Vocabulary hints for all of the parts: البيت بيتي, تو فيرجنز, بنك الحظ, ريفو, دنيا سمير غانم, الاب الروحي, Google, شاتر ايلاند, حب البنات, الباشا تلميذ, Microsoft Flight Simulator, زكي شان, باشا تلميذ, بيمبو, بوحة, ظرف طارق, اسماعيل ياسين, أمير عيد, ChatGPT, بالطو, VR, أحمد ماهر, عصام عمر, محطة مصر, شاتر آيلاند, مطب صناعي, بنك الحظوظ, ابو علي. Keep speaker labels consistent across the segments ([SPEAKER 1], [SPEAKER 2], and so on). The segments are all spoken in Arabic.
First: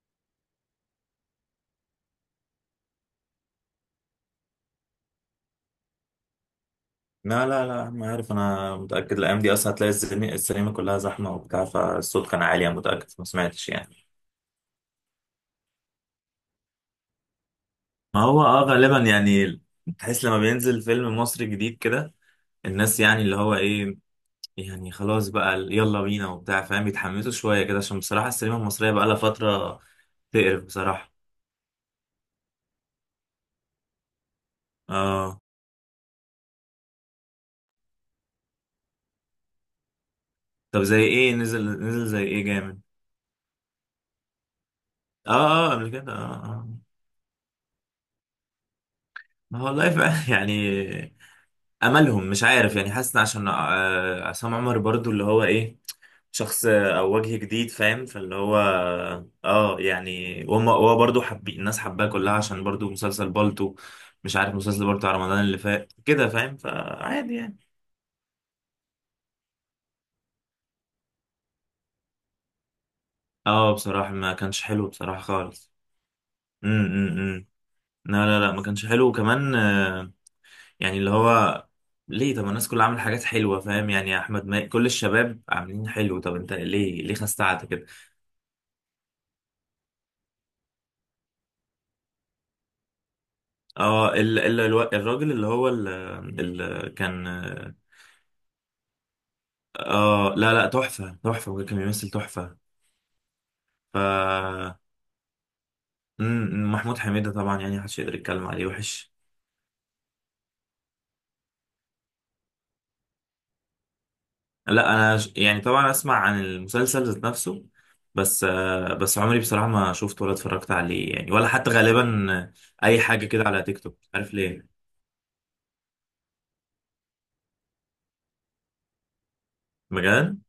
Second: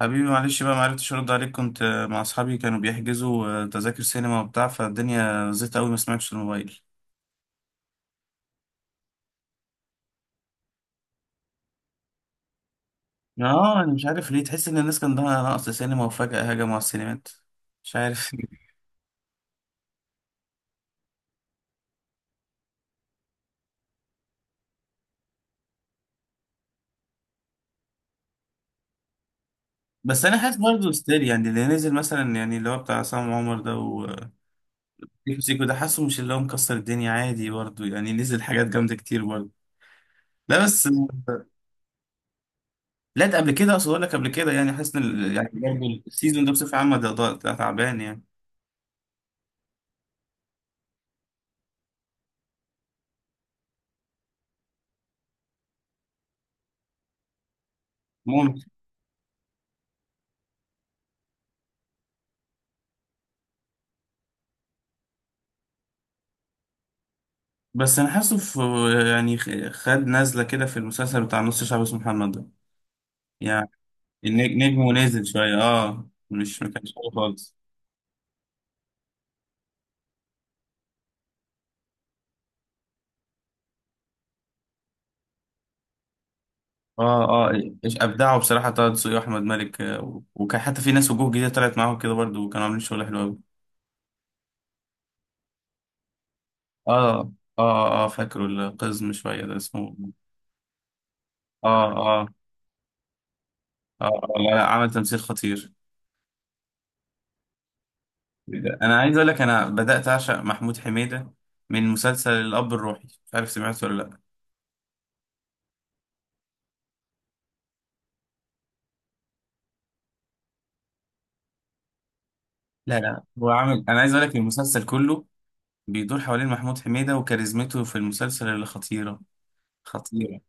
[SPEAKER 1] حبيبي معلش بقى معرفتش ارد عليك، كنت مع اصحابي، كانوا بيحجزوا تذاكر سينما وبتاع، فالدنيا زيت قوي ما سمعتش الموبايل.
[SPEAKER 2] لا، لا، لا، ما عارف. انا متأكد الايام دي اصلا هتلاقي السينما كلها زحمة وبتاع، فالصوت كان عالي. انا متأكد ما سمعتش
[SPEAKER 1] اه انا
[SPEAKER 2] يعني.
[SPEAKER 1] مش عارف ليه، تحس ان الناس كان عندها نقص سينما وفجأة هجموا على السينمات. مش
[SPEAKER 2] ما
[SPEAKER 1] عارف.
[SPEAKER 2] هو اه غالبا يعني. تحس لما بينزل فيلم مصري جديد كده الناس يعني اللي هو ايه، يعني خلاص بقى يلا بينا وبتاع فاهم، بيتحمسوا شوية كده، عشان بصراحة السينما المصرية بقى لها فترة
[SPEAKER 1] بس انا حاسس
[SPEAKER 2] تقرف
[SPEAKER 1] برضه
[SPEAKER 2] بصراحة.
[SPEAKER 1] ستيل، يعني اللي نزل مثلا يعني اللي هو بتاع عصام عمر ده وسيكو.
[SPEAKER 2] اه.
[SPEAKER 1] سيكو ده حاسه مش اللي هو مكسر الدنيا، عادي برضه يعني، نزل حاجات جامدة كتير برضه. لا
[SPEAKER 2] طب
[SPEAKER 1] بس.
[SPEAKER 2] زي ايه نزل، نزل زي ايه جامد؟
[SPEAKER 1] لا، ده قبل كده، اقصد اقول لك قبل كده، يعني حاسس ان
[SPEAKER 2] اه
[SPEAKER 1] يعني
[SPEAKER 2] اه، قبل
[SPEAKER 1] برضه
[SPEAKER 2] كده
[SPEAKER 1] السيزون
[SPEAKER 2] اه
[SPEAKER 1] ده
[SPEAKER 2] اه.
[SPEAKER 1] بصفة عامة ده تعبان يعني.
[SPEAKER 2] ما هو والله فعلا يعني املهم مش عارف. يعني حاسس إن عشان عصام عمر برضو اللي هو ايه، شخص او وجه جديد فاهم، فاللي هو اه يعني وهم هو برضو حبي الناس حباه كلها عشان برضو مسلسل بالطو. مش عارف، مسلسل بالطو على رمضان اللي فات كده فاهم، فعادي يعني.
[SPEAKER 1] بس انا حاسه في، يعني خد نزله كده في المسلسل بتاع نص شعب اسمه محمد ده يعني.
[SPEAKER 2] اه بصراحة ما كانش حلو
[SPEAKER 1] نجمه
[SPEAKER 2] بصراحة
[SPEAKER 1] نازل شويه،
[SPEAKER 2] خالص.
[SPEAKER 1] مش، ما كانش حلو
[SPEAKER 2] امم
[SPEAKER 1] خالص.
[SPEAKER 2] لا، لا، لا، ما كانش حلو، وكمان يعني اللي هو ليه؟ طب الناس كلها عامله حاجات حلوة فاهم يعني، يا احمد ماهر كل الشباب عاملين حلو، طب انت ليه
[SPEAKER 1] اه، اه،
[SPEAKER 2] خستعت كده؟
[SPEAKER 1] إيش ابدعوا بصراحه طه دسوقي واحمد مالك، وكان حتى في ناس وجوه جديده طلعت معاهم كده برضو، وكانوا عاملين شغل حلو قوي.
[SPEAKER 2] اه الراجل اللي هو اللي كان،
[SPEAKER 1] اه، اه، اه، فاكره القزم شويه ده، اسمه؟
[SPEAKER 2] اه لا لا تحفة تحفة،
[SPEAKER 1] اه،
[SPEAKER 2] وكان بيمثل
[SPEAKER 1] اه،
[SPEAKER 2] تحفة.
[SPEAKER 1] اه، لا لا،
[SPEAKER 2] ف
[SPEAKER 1] عمل تمثيل خطير.
[SPEAKER 2] محمود حميدة طبعا يعني محدش يقدر يتكلم عليه
[SPEAKER 1] انا
[SPEAKER 2] وحش.
[SPEAKER 1] عايز اقول لك، انا بدات اعشق محمود حميده من مسلسل الاب الروحي. مش عارف سمعته ولا لا.
[SPEAKER 2] لا انا يعني طبعا اسمع عن المسلسل ذات نفسه، بس عمري بصراحة ما شفته ولا اتفرجت عليه يعني، ولا حتى غالبا
[SPEAKER 1] لا
[SPEAKER 2] اي
[SPEAKER 1] لا،
[SPEAKER 2] حاجة كده
[SPEAKER 1] هو
[SPEAKER 2] على تيك
[SPEAKER 1] عامل،
[SPEAKER 2] توك
[SPEAKER 1] انا
[SPEAKER 2] مش
[SPEAKER 1] عايز اقول
[SPEAKER 2] عارف
[SPEAKER 1] لك،
[SPEAKER 2] ليه.
[SPEAKER 1] المسلسل كله بيدور حوالين محمود حميدة وكاريزمته في المسلسل اللي خطيرة.
[SPEAKER 2] بجد؟
[SPEAKER 1] خطيرة.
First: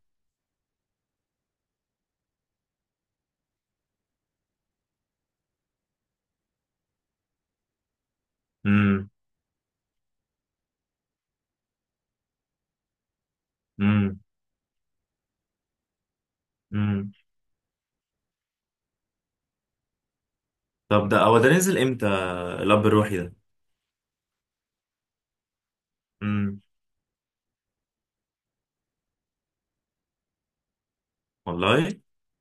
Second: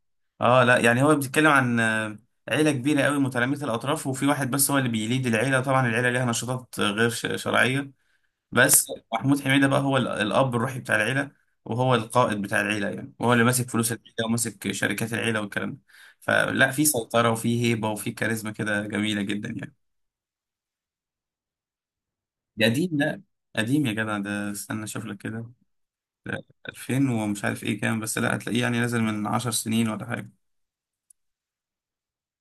[SPEAKER 1] اه لا، يعني هو بيتكلم عن عيلة كبيرة قوي، متلامسة الاطراف، وفي واحد بس هو اللي بيليد العيلة، طبعا العيلة ليها نشاطات غير شرعية. بس
[SPEAKER 2] امم،
[SPEAKER 1] محمود حميدة بقى هو الاب الروحي بتاع العيلة، وهو القائد بتاع العيلة يعني، وهو اللي ماسك فلوس العيلة
[SPEAKER 2] امم،
[SPEAKER 1] وماسك شركات العيلة والكلام ده. فلا، في
[SPEAKER 2] امم.
[SPEAKER 1] سيطرة وفي هيبة وفي كاريزما كده جميلة جدا يعني.
[SPEAKER 2] طب ده هو ده نزل امتى،
[SPEAKER 1] ده
[SPEAKER 2] الاب
[SPEAKER 1] قديم،
[SPEAKER 2] الروحي
[SPEAKER 1] لا.
[SPEAKER 2] ده؟
[SPEAKER 1] قديم يا جدع، ده استنى اشوف لك كده.
[SPEAKER 2] امم
[SPEAKER 1] 2000 ومش عارف ايه كام، بس لا هتلاقيه يعني نازل من 10 سنين ولا حاجة.
[SPEAKER 2] والله؟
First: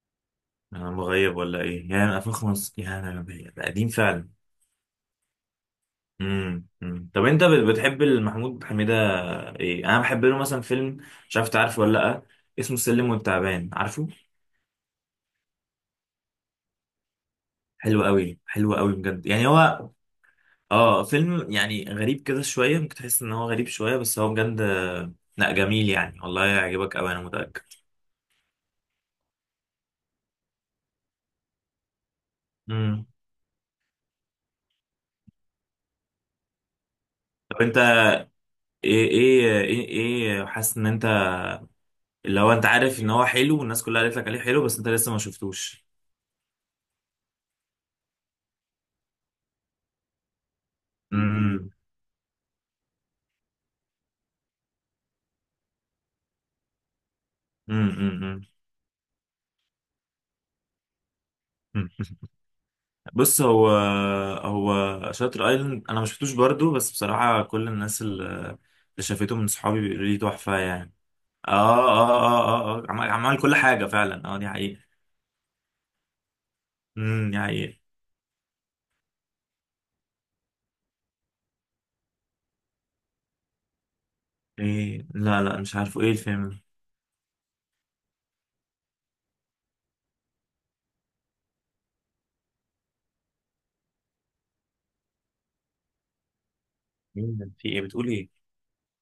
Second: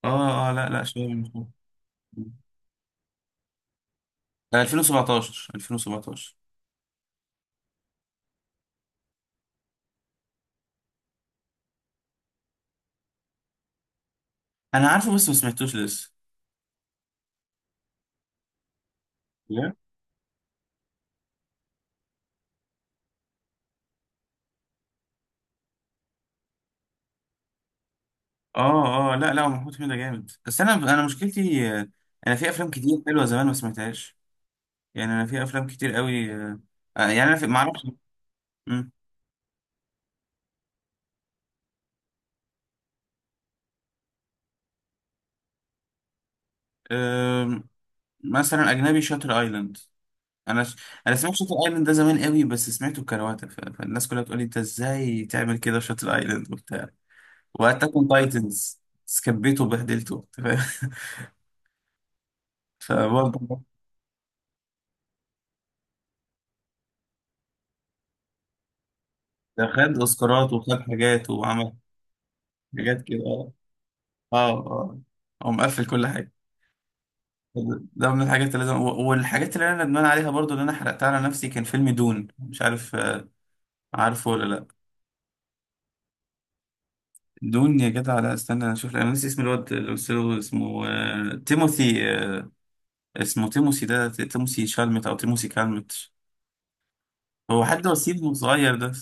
[SPEAKER 1] اه اه، لا لا،
[SPEAKER 2] انا
[SPEAKER 1] شوية مش
[SPEAKER 2] مغيب
[SPEAKER 1] عارف.
[SPEAKER 2] ولا ايه؟ يعني 2005؟ ده قديم فعلا.
[SPEAKER 1] لا، 2017، 2017.
[SPEAKER 2] امم، أمم. طب انت بتحب محمود حميدة؟ ايه، انا بحب له مثلا فيلم، مش عارف تعرفه ولا لا، اسمه السلم والتعبان، عارفه؟
[SPEAKER 1] انا عارفه بس ما سمعتوش لسه.
[SPEAKER 2] حلو قوي حلو قوي بجد يعني
[SPEAKER 1] لا.
[SPEAKER 2] هو اه فيلم يعني غريب كده شويه، ممكن تحس ان هو غريب شويه، بس هو بجد لا جميل يعني، والله يعجبك قوي انا متاكد.
[SPEAKER 1] اه اه، لا لا، هو محمود حميدة جامد، بس انا مشكلتي، انا في افلام كتير
[SPEAKER 2] امم.
[SPEAKER 1] حلوة زمان ما سمعتهاش يعني. انا في افلام كتير قوي، يعني انا في، ما
[SPEAKER 2] طب انت
[SPEAKER 1] اعرفش. مم.
[SPEAKER 2] ايه ايه، حاسس ان انت اللي هو انت عارف ان هو حلو، والناس كلها قالت لك عليه حلو، بس انت لسه ما شفتوش.
[SPEAKER 1] آم، مثلا اجنبي، شاتر ايلاند. انا ش... انا سمعت شاتر
[SPEAKER 2] امم.
[SPEAKER 1] ايلاند ده زمان قوي، بس سمعته بكرواتة، فالناس كلها بتقول لي انت ازاي تعمل كده، شاتر ايلاند وبتاع،
[SPEAKER 2] مم،
[SPEAKER 1] واتاك اون
[SPEAKER 2] مم، مم.
[SPEAKER 1] تايتنز، سكبيته وبهدلته، أنت فاهم.
[SPEAKER 2] مم. بص
[SPEAKER 1] فبرضه،
[SPEAKER 2] هو، شاتر ايلاند انا ما شفتوش برضو، بس بصراحه كل الناس اللي شافته من
[SPEAKER 1] ده
[SPEAKER 2] صحابي
[SPEAKER 1] خد
[SPEAKER 2] بيقولوا لي
[SPEAKER 1] اوسكارات
[SPEAKER 2] تحفه
[SPEAKER 1] وخد
[SPEAKER 2] يعني.
[SPEAKER 1] حاجات،
[SPEAKER 2] اه
[SPEAKER 1] وعمل
[SPEAKER 2] اه اه اه، آه.
[SPEAKER 1] حاجات
[SPEAKER 2] عمل
[SPEAKER 1] كده.
[SPEAKER 2] عمل
[SPEAKER 1] اه،
[SPEAKER 2] كل حاجه فعلا، اه دي
[SPEAKER 1] اه،
[SPEAKER 2] حقيقه.
[SPEAKER 1] اه، هو مقفل كل حاجه.
[SPEAKER 2] امم، دي حقيقه.
[SPEAKER 1] ده من الحاجات اللي لازم، والحاجات اللي انا ندمان عليها برضو اللي انا حرقتها على نفسي، كان فيلم دون. مش عارف، عارفه ولا لا؟
[SPEAKER 2] ايه؟ لا لا مش عارفه، ايه الفيلم ده؟
[SPEAKER 1] دون يا جدع، لا استنى انا اشوف، انا نسي اسم الواد اللي قلت له اسمه، تيموثي، اسمه تيموثي ده، تيموثي شالمت او تيموثي كالمت.
[SPEAKER 2] مين ده؟
[SPEAKER 1] هو
[SPEAKER 2] في ايه؟
[SPEAKER 1] حد
[SPEAKER 2] بتقول ايه؟
[SPEAKER 1] وسيم صغير ده.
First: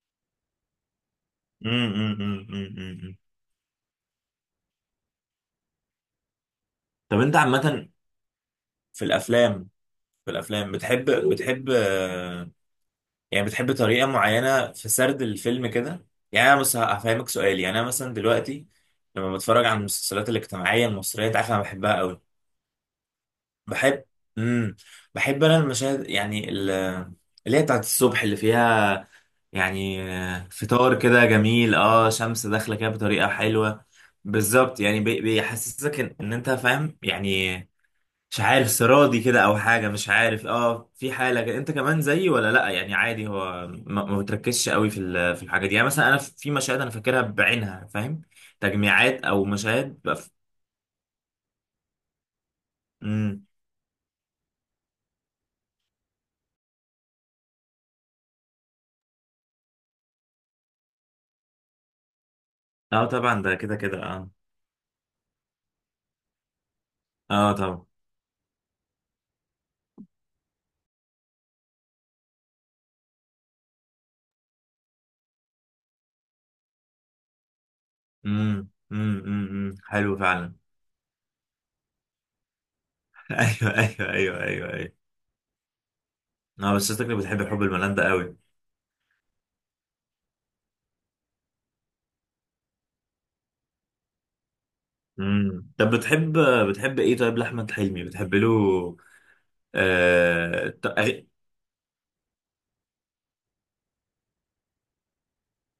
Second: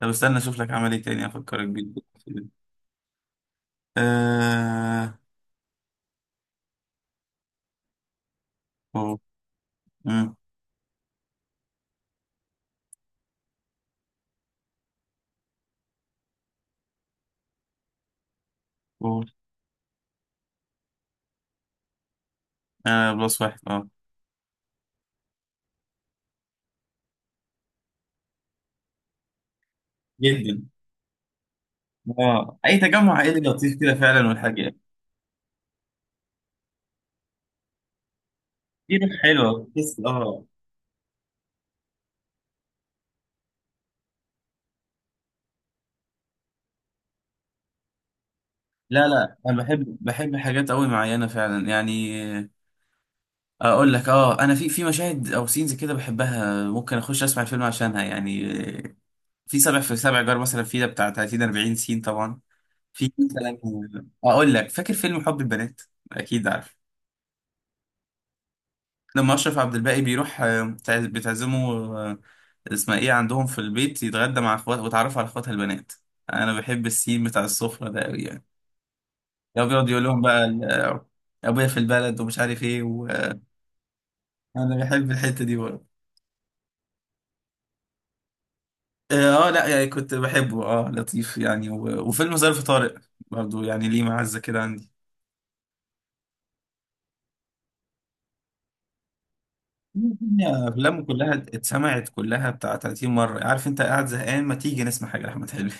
[SPEAKER 1] طب استنى اشوف لك عمل ايه تاني افكرك بيه.
[SPEAKER 2] امم، امم، امم، امم، أمم.
[SPEAKER 1] آه.
[SPEAKER 2] طب انت عامه في
[SPEAKER 1] أوه.
[SPEAKER 2] الافلام، في
[SPEAKER 1] مم.
[SPEAKER 2] الافلام بتحب، يعني بتحب طريقة معينة في سرد الفيلم كده؟ يعني أنا بس هفهمك سؤال. يعني أنا مثلا دلوقتي
[SPEAKER 1] أوه.
[SPEAKER 2] لما بتفرج على المسلسلات الاجتماعية المصرية أنت عارف أنا بحبها قوي.
[SPEAKER 1] آه. بلس واحد. اه،
[SPEAKER 2] بحب، امم، بحب أنا المشاهد يعني اللي هي بتاعت الصبح، اللي فيها يعني
[SPEAKER 1] جدا.
[SPEAKER 2] فطار كده جميل، اه شمس
[SPEAKER 1] اه،
[SPEAKER 2] داخلة
[SPEAKER 1] اي
[SPEAKER 2] كده
[SPEAKER 1] تجمع
[SPEAKER 2] بطريقة
[SPEAKER 1] عائلي لطيف
[SPEAKER 2] حلوة.
[SPEAKER 1] كده فعلا، والحاجة
[SPEAKER 2] بالظبط، يعني بيحسسك إن أنت فاهم يعني، مش عارف
[SPEAKER 1] دي روح
[SPEAKER 2] سرادي كده او
[SPEAKER 1] حلوة،
[SPEAKER 2] حاجه،
[SPEAKER 1] بس
[SPEAKER 2] مش
[SPEAKER 1] اه.
[SPEAKER 2] عارف اه، في حاله كده. انت كمان زيي ولا لا؟ يعني عادي هو ما بتركزش قوي في في الحاجه دي. يعني مثلا انا في مشاهد انا فاكرها بعينها فاهم،
[SPEAKER 1] لا
[SPEAKER 2] تجميعات
[SPEAKER 1] لا،
[SPEAKER 2] او
[SPEAKER 1] انا بحب،
[SPEAKER 2] مشاهد بقى في...
[SPEAKER 1] حاجات قوي معينة فعلا يعني.
[SPEAKER 2] امم.
[SPEAKER 1] اقول لك، انا في مشاهد او سينز كده بحبها، ممكن اخش اسمع الفيلم عشانها يعني. آه، في سبع جار مثلا، في ده بتاع 30 40 سين طبعا.
[SPEAKER 2] اه
[SPEAKER 1] في
[SPEAKER 2] طبعا ده
[SPEAKER 1] مثلا،
[SPEAKER 2] كده كده اه.
[SPEAKER 1] اقول لك، فاكر فيلم حب البنات؟ اكيد عارف.
[SPEAKER 2] اه طبعا.
[SPEAKER 1] لما اشرف عبد الباقي بيروح بتعزمه، اسمها ايه، عندهم في البيت يتغدى مع اخواته وتعرف على اخواتها البنات. انا بحب السين بتاع السفره ده قوي يعني.
[SPEAKER 2] امم، امم،
[SPEAKER 1] لو
[SPEAKER 2] امم،
[SPEAKER 1] بيقعد يقول
[SPEAKER 2] حلو
[SPEAKER 1] لهم بقى
[SPEAKER 2] فعلا.
[SPEAKER 1] ابويا في البلد ومش عارف ايه، وانا
[SPEAKER 2] ايوه، ايوه، ايوه، ايوه، ايوه.
[SPEAKER 1] بحب الحته دي برضه.
[SPEAKER 2] اه بس شكلك بتحب حب الملان ده قوي.
[SPEAKER 1] اه، لا يعني، كنت بحبه، لطيف يعني، وفيلم ظرف طارق برضه يعني، ليه معزه كده عندي.
[SPEAKER 2] امم. طب بتحب، بتحب ايه طيب لاحمد حلمي؟ بتحب له
[SPEAKER 1] الدنيا،
[SPEAKER 2] آه...
[SPEAKER 1] افلامه كلها اتسمعت، كلها بتاع 30 مره. عارف انت قاعد زهقان ما تيجي نسمع حاجه لاحمد حلمي.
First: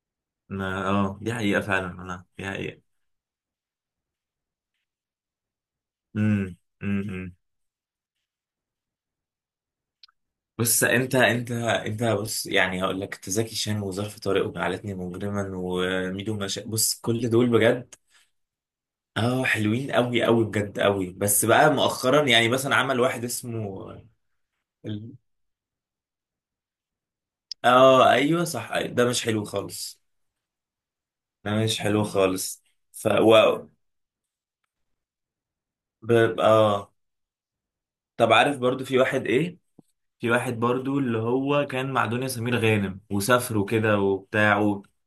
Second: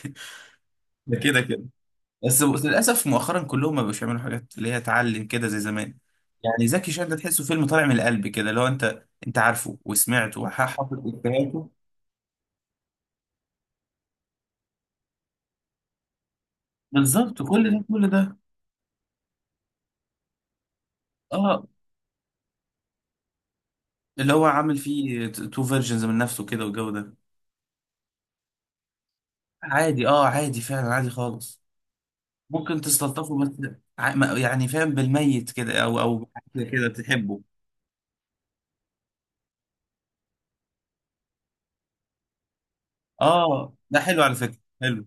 [SPEAKER 2] ما
[SPEAKER 1] ده
[SPEAKER 2] اه دي
[SPEAKER 1] كده
[SPEAKER 2] حقيقة
[SPEAKER 1] كده.
[SPEAKER 2] فعلا انا،
[SPEAKER 1] بس
[SPEAKER 2] دي حقيقة.
[SPEAKER 1] للاسف مؤخرا كلهم ما بقوش يعملوا حاجات اللي هي تعلم كده زي زمان.
[SPEAKER 2] امم،
[SPEAKER 1] يعني زكي شان ده
[SPEAKER 2] امم.
[SPEAKER 1] تحسه فيلم طالع من القلب كده، لو انت، انت عارفه وسمعته
[SPEAKER 2] بص،
[SPEAKER 1] وحافظ
[SPEAKER 2] انت انت
[SPEAKER 1] افيهاته.
[SPEAKER 2] انت بص، يعني هقول لك انت: زكي شان، وظرف طارق، وجعلتني مجرما، وميدو مشا، بص كل
[SPEAKER 1] بالظبط،
[SPEAKER 2] دول
[SPEAKER 1] كل ده
[SPEAKER 2] بجد
[SPEAKER 1] كل ده.
[SPEAKER 2] اه حلوين قوي، قوي بجد قوي. بس
[SPEAKER 1] اه،
[SPEAKER 2] بقى مؤخرا يعني مثلا عمل واحد اسمه
[SPEAKER 1] اللي هو عامل
[SPEAKER 2] ال-
[SPEAKER 1] فيه تو فيرجنز من نفسه كده والجو ده.
[SPEAKER 2] اه، ايوه صح، أيوة. ده مش حلو خالص،
[SPEAKER 1] عادي، عادي فعلا، عادي
[SPEAKER 2] ده
[SPEAKER 1] خالص.
[SPEAKER 2] مش حلو خالص.
[SPEAKER 1] ممكن
[SPEAKER 2] ف و...
[SPEAKER 1] تستلطفه بس. يعني فاهم، بالميت كده
[SPEAKER 2] ب...
[SPEAKER 1] او بحاجة كده
[SPEAKER 2] اه،
[SPEAKER 1] تحبه.
[SPEAKER 2] طب عارف برضو في واحد ايه، في واحد برضو اللي هو كان مع دنيا سمير غانم وسافروا
[SPEAKER 1] اه،
[SPEAKER 2] كده
[SPEAKER 1] ده حلو على فكرة،
[SPEAKER 2] وبتاع؟
[SPEAKER 1] حلو.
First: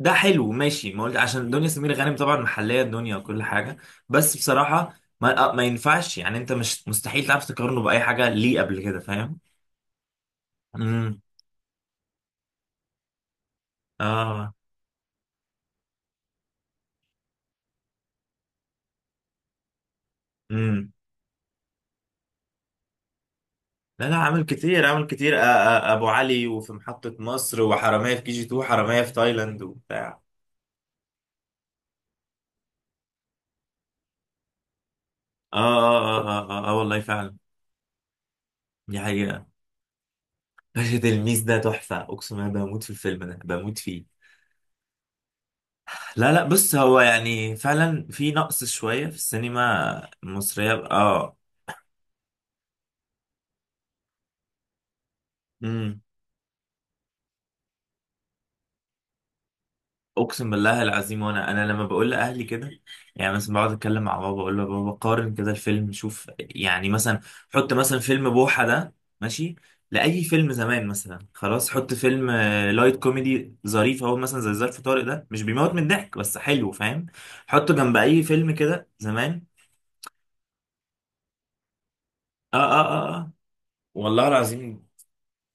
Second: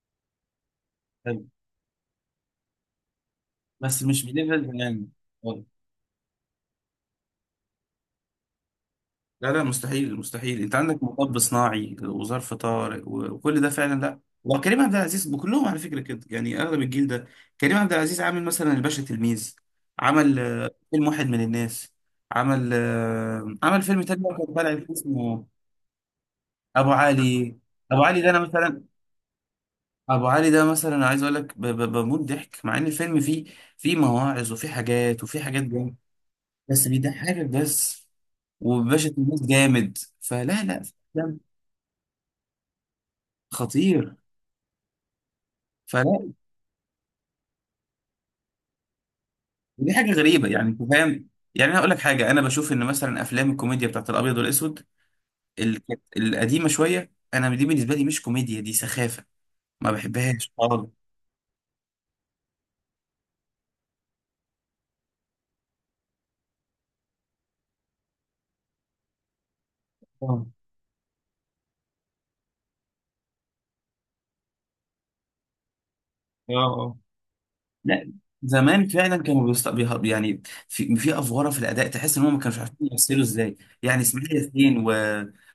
[SPEAKER 2] ده حلو، ماشي، ما قلت
[SPEAKER 1] حلو،
[SPEAKER 2] عشان دنيا سمير غانم طبعا محليه الدنيا وكل حاجه.
[SPEAKER 1] بس مش
[SPEAKER 2] بس
[SPEAKER 1] بليفل
[SPEAKER 2] بصراحه
[SPEAKER 1] يعني.
[SPEAKER 2] ما ينفعش يعني، انت مش مستحيل تعرف تقارنه باي حاجه ليه قبل كده فاهم.
[SPEAKER 1] لا لا، مستحيل مستحيل، انت عندك
[SPEAKER 2] امم.
[SPEAKER 1] مطب صناعي وظرف طارق وكل ده فعلا، لا
[SPEAKER 2] اه.
[SPEAKER 1] وكريم عبد العزيز بكلهم على فكره كده يعني، اغلب الجيل ده. كريم عبد العزيز عامل مثلا الباشا تلميذ، عمل
[SPEAKER 2] امم.
[SPEAKER 1] فيلم واحد من الناس، عمل فيلم
[SPEAKER 2] لا لا
[SPEAKER 1] تاني بقى
[SPEAKER 2] عامل
[SPEAKER 1] كان طالع
[SPEAKER 2] كتير،
[SPEAKER 1] فيه
[SPEAKER 2] عامل كتير، آه
[SPEAKER 1] اسمه
[SPEAKER 2] آه، ابو علي، وفي
[SPEAKER 1] ابو
[SPEAKER 2] محطه
[SPEAKER 1] علي.
[SPEAKER 2] مصر،
[SPEAKER 1] ابو
[SPEAKER 2] وحراميه
[SPEAKER 1] علي
[SPEAKER 2] في
[SPEAKER 1] ده
[SPEAKER 2] كي
[SPEAKER 1] انا
[SPEAKER 2] جي 2،
[SPEAKER 1] مثلا،
[SPEAKER 2] وحراميه في تايلاند وبتاع.
[SPEAKER 1] ابو علي ده مثلا، عايز اقول لك، بموت ضحك، مع ان الفيلم فيه، فيه مواعظ وفيه حاجات وفيه
[SPEAKER 2] اه
[SPEAKER 1] حاجات جامده،
[SPEAKER 2] اه اه اه، آه، آه آه،
[SPEAKER 1] بس
[SPEAKER 2] والله فعلا.
[SPEAKER 1] بيضحكك بس.
[SPEAKER 2] دي
[SPEAKER 1] وباشا
[SPEAKER 2] حقيقه.
[SPEAKER 1] تلميذ جامد فلا، لا
[SPEAKER 2] باشا تلميذ ده تحفه، اقسم بالله بموت في الفيلم ده، بموت فيه.
[SPEAKER 1] خطير، فلا.
[SPEAKER 2] لا لا بص، هو يعني فعلا في نقص شوية في
[SPEAKER 1] دي
[SPEAKER 2] السينما
[SPEAKER 1] حاجه غريبه يعني،
[SPEAKER 2] المصرية
[SPEAKER 1] انت فاهم؟
[SPEAKER 2] اه.
[SPEAKER 1] يعني انا اقول لك حاجه، انا بشوف ان مثلا افلام الكوميديا بتاعت الابيض والاسود كانت
[SPEAKER 2] امم.
[SPEAKER 1] القديمه شويه، انا دي بالنسبه لي مش كوميديا، دي سخافه، ما
[SPEAKER 2] اقسم
[SPEAKER 1] بحبهاش
[SPEAKER 2] بالله
[SPEAKER 1] خالص.
[SPEAKER 2] العظيم، وانا لما بقول لاهلي كده، يعني مثلا بقعد اتكلم مع بابا اقول له: يا بابا قارن كده الفيلم، شوف يعني مثلا، حط مثلا فيلم بوحة ده، ماشي، لاي
[SPEAKER 1] اه،
[SPEAKER 2] فيلم زمان، مثلا خلاص حط فيلم لايت كوميدي ظريف اهو، مثلا زي ظرف طارق ده مش بيموت من الضحك بس
[SPEAKER 1] اه،
[SPEAKER 2] حلو
[SPEAKER 1] آه.
[SPEAKER 2] فاهم، حطه جنب
[SPEAKER 1] لا،
[SPEAKER 2] اي فيلم
[SPEAKER 1] زمان
[SPEAKER 2] كده
[SPEAKER 1] فعلا
[SPEAKER 2] زمان.
[SPEAKER 1] كانوا يعني في افواره، في الاداء تحس ان هم ما
[SPEAKER 2] اه
[SPEAKER 1] كانوش
[SPEAKER 2] اه
[SPEAKER 1] عارفين
[SPEAKER 2] اه
[SPEAKER 1] يمثلوا
[SPEAKER 2] اه،
[SPEAKER 1] ازاي يعني.
[SPEAKER 2] والله
[SPEAKER 1] اسماعيل ياسين
[SPEAKER 2] العظيم.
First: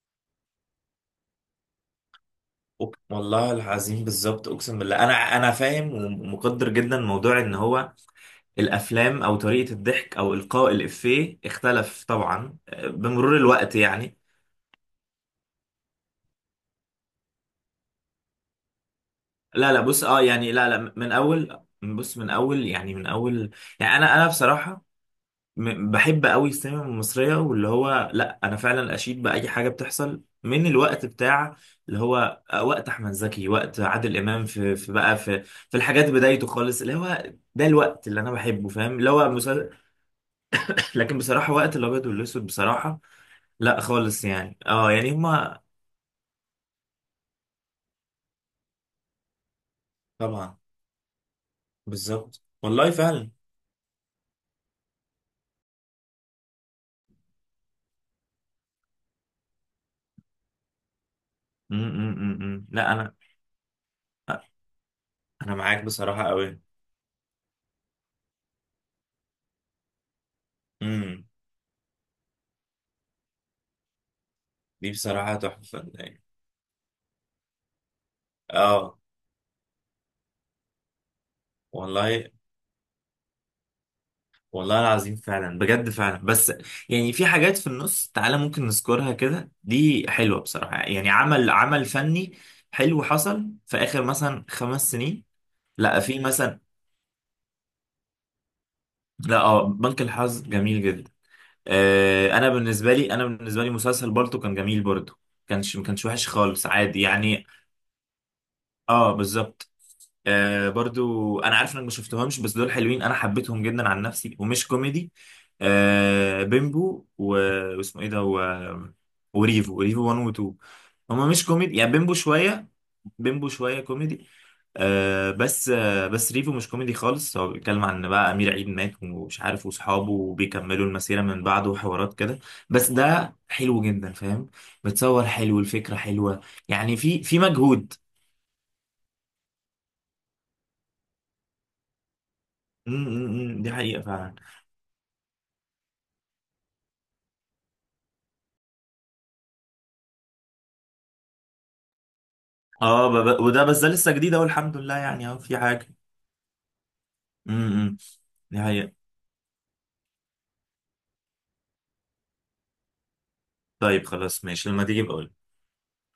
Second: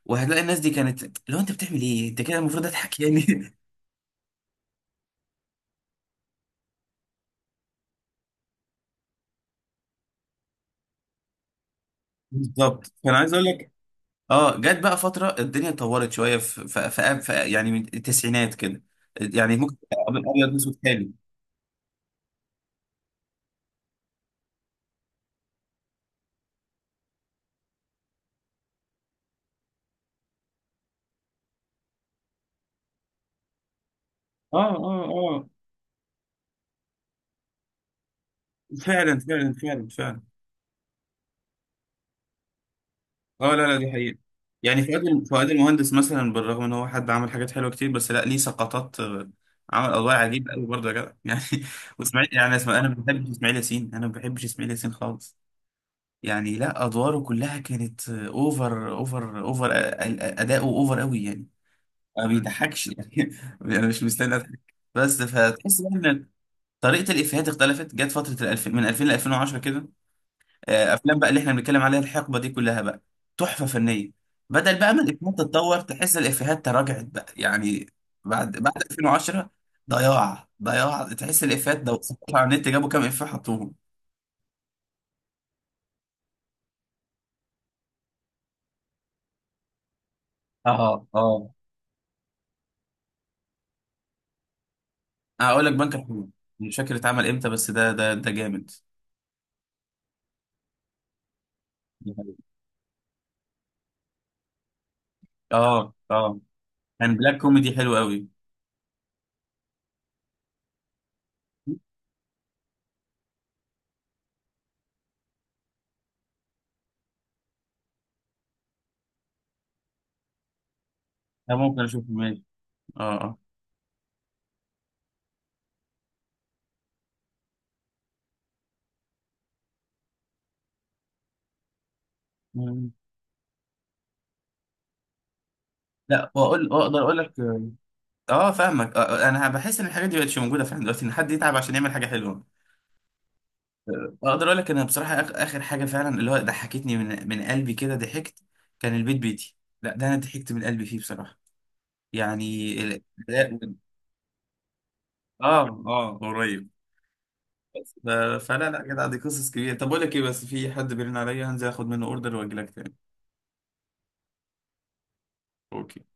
[SPEAKER 1] وهتلاقي الناس دي كانت، لو انت بتعمل ايه انت كده المفروض اضحك يعني.
[SPEAKER 2] والله العظيم بالظبط، اقسم بالله انا فاهم ومقدر جدا موضوع ان هو الافلام او طريقه الضحك او القاء الافيه اختلف طبعا
[SPEAKER 1] بالظبط، فانا عايز
[SPEAKER 2] بمرور
[SPEAKER 1] اقول لك،
[SPEAKER 2] الوقت يعني.
[SPEAKER 1] اه جت بقى فترة الدنيا اتطورت شوية في يعني، من التسعينات كده. يعني
[SPEAKER 2] لا
[SPEAKER 1] ممكن
[SPEAKER 2] لا بص اه يعني،
[SPEAKER 1] أبيض
[SPEAKER 2] لا
[SPEAKER 1] وأسود
[SPEAKER 2] لا
[SPEAKER 1] حالي.
[SPEAKER 2] من اول، بص من اول يعني، من اول، يعني انا بصراحه بحب قوي السينما المصرية، واللي هو لا أنا فعلا أشيد بأي حاجة بتحصل من الوقت بتاع اللي هو وقت أحمد زكي، وقت عادل إمام
[SPEAKER 1] اه،
[SPEAKER 2] في في
[SPEAKER 1] اه،
[SPEAKER 2] بقى في
[SPEAKER 1] اه،
[SPEAKER 2] في الحاجات بدايته خالص، اللي هو ده الوقت اللي أنا بحبه فاهم، اللي
[SPEAKER 1] فعلا
[SPEAKER 2] هو
[SPEAKER 1] فعلا
[SPEAKER 2] مسل...
[SPEAKER 1] فعلا فعلا.
[SPEAKER 2] لكن بصراحة وقت الأبيض والأسود بصراحة
[SPEAKER 1] اه لا لا،
[SPEAKER 2] لا
[SPEAKER 1] دي حقيقة.
[SPEAKER 2] خالص، يعني
[SPEAKER 1] يعني
[SPEAKER 2] أه يعني
[SPEAKER 1] فؤاد
[SPEAKER 2] هما.
[SPEAKER 1] المهندس مثلا، بالرغم ان هو حد عمل حاجات حلوة كتير، بس لا، ليه سقطات، عمل أدوار عجيبة
[SPEAKER 2] طبعا،
[SPEAKER 1] قوي برضه يا جدع. يعني واسماعيل،
[SPEAKER 2] بالظبط
[SPEAKER 1] يعني اسمع، انا
[SPEAKER 2] والله
[SPEAKER 1] ما بحبش
[SPEAKER 2] فعلا.
[SPEAKER 1] اسماعيل ياسين، انا ما بحبش اسماعيل ياسين خالص يعني. لا، ادواره كلها كانت اوفر اوفر اوفر، اداؤه اوفر قوي يعني،
[SPEAKER 2] م، م،
[SPEAKER 1] ما
[SPEAKER 2] م. م.
[SPEAKER 1] بيضحكش
[SPEAKER 2] لا أنا،
[SPEAKER 1] يعني. انا مش مستني اضحك. بس
[SPEAKER 2] أنا
[SPEAKER 1] فتحس
[SPEAKER 2] معاك
[SPEAKER 1] بقى
[SPEAKER 2] بصراحة
[SPEAKER 1] ان
[SPEAKER 2] قوي.
[SPEAKER 1] طريقه الافيهات اختلفت. جت فتره من 2000 ل 2010 كده، افلام
[SPEAKER 2] م.
[SPEAKER 1] بقى اللي احنا بنتكلم عليها، الحقبه دي كلها بقى تحفه فنيه. بدل
[SPEAKER 2] دي
[SPEAKER 1] بقى ما الافيهات
[SPEAKER 2] بصراحة
[SPEAKER 1] تتطور،
[SPEAKER 2] تحفة
[SPEAKER 1] تحس
[SPEAKER 2] يعني.
[SPEAKER 1] الافيهات تراجعت بقى يعني. بعد
[SPEAKER 2] أه،
[SPEAKER 1] 2010 ضياع ضياع، تحس الافيهات ده
[SPEAKER 2] والله.
[SPEAKER 1] على النت جابوا كام افيه حطوهم.
[SPEAKER 2] والله العظيم فعلا، بجد فعلا. بس يعني في حاجات في النص تعالى ممكن نذكرها كده دي حلوة بصراحة،
[SPEAKER 1] اه،
[SPEAKER 2] يعني عمل
[SPEAKER 1] اه،
[SPEAKER 2] عمل فني حلو حصل في آخر مثلا 5 سنين.
[SPEAKER 1] هقول لك، بنك
[SPEAKER 2] لا في
[SPEAKER 1] الحظوظ،
[SPEAKER 2] مثلا،
[SPEAKER 1] مش فاكر اتعمل امتى، بس ده جامد.
[SPEAKER 2] لا اه، بنك الحظ جميل جدا.
[SPEAKER 1] دي
[SPEAKER 2] آه، انا
[SPEAKER 1] حقيقة.
[SPEAKER 2] بالنسبة لي انا بالنسبة لي مسلسل بالطو كان جميل برضه. ما
[SPEAKER 1] اه،
[SPEAKER 2] كانش وحش
[SPEAKER 1] اه،
[SPEAKER 2] خالص، عادي
[SPEAKER 1] كان بلاك
[SPEAKER 2] يعني.
[SPEAKER 1] كوميدي حلو قوي.
[SPEAKER 2] اه بالظبط. آه برضو انا عارف انك ما شفتهمش، بس دول حلوين انا حبيتهم جدا عن نفسي ومش كوميدي: آه بيمبو و... واسمه ايه ده و... وريفو، ريفو 1 و 2. هما مش
[SPEAKER 1] لا،
[SPEAKER 2] كوميدي
[SPEAKER 1] ممكن
[SPEAKER 2] يعني،
[SPEAKER 1] اشوف،
[SPEAKER 2] بيمبو
[SPEAKER 1] ماشي.
[SPEAKER 2] شويه،
[SPEAKER 1] اه، اه،
[SPEAKER 2] بيمبو شويه كوميدي. آه بس ريفو مش كوميدي خالص، هو بيتكلم عن إن بقى امير عيد مات ومش عارف، واصحابه وبيكملوا المسيره من بعده وحوارات كده، بس
[SPEAKER 1] مم.
[SPEAKER 2] ده حلو جدا فاهم. بتصور حلو، الفكره
[SPEAKER 1] لا،
[SPEAKER 2] حلوه،
[SPEAKER 1] واقول،
[SPEAKER 2] يعني
[SPEAKER 1] اقدر اقول
[SPEAKER 2] في
[SPEAKER 1] لك،
[SPEAKER 2] مجهود.
[SPEAKER 1] اه فاهمك، انا بحس ان الحاجات دي مبقتش موجوده فعلا دلوقتي، ان حد يتعب عشان يعمل حاجه حلوه.
[SPEAKER 2] م، م، م، دي حقيقه فعلا.
[SPEAKER 1] اقدر اقول لك، انا بصراحه اخر حاجه فعلا اللي هو ضحكتني من قلبي كده، ضحكت، كان البيت بيتي. لا، ده انا ضحكت من قلبي فيه بصراحه يعني.
[SPEAKER 2] اه
[SPEAKER 1] لا،
[SPEAKER 2] وده بس ده لسه جديد اهو، الحمد لله يعني اهو في
[SPEAKER 1] اه،
[SPEAKER 2] حاجه.
[SPEAKER 1] اه، قريب.
[SPEAKER 2] امم،
[SPEAKER 1] بس
[SPEAKER 2] دي
[SPEAKER 1] فلا لا
[SPEAKER 2] حقيقة.
[SPEAKER 1] كده، دي قصص كبيره. طب اقول لك ايه، بس في حد بيرن عليا، هنزل اخد منه اوردر واجي لك تاني.
[SPEAKER 2] طيب خلاص ماشي، لما تيجي بقول.
[SPEAKER 1] اوكي.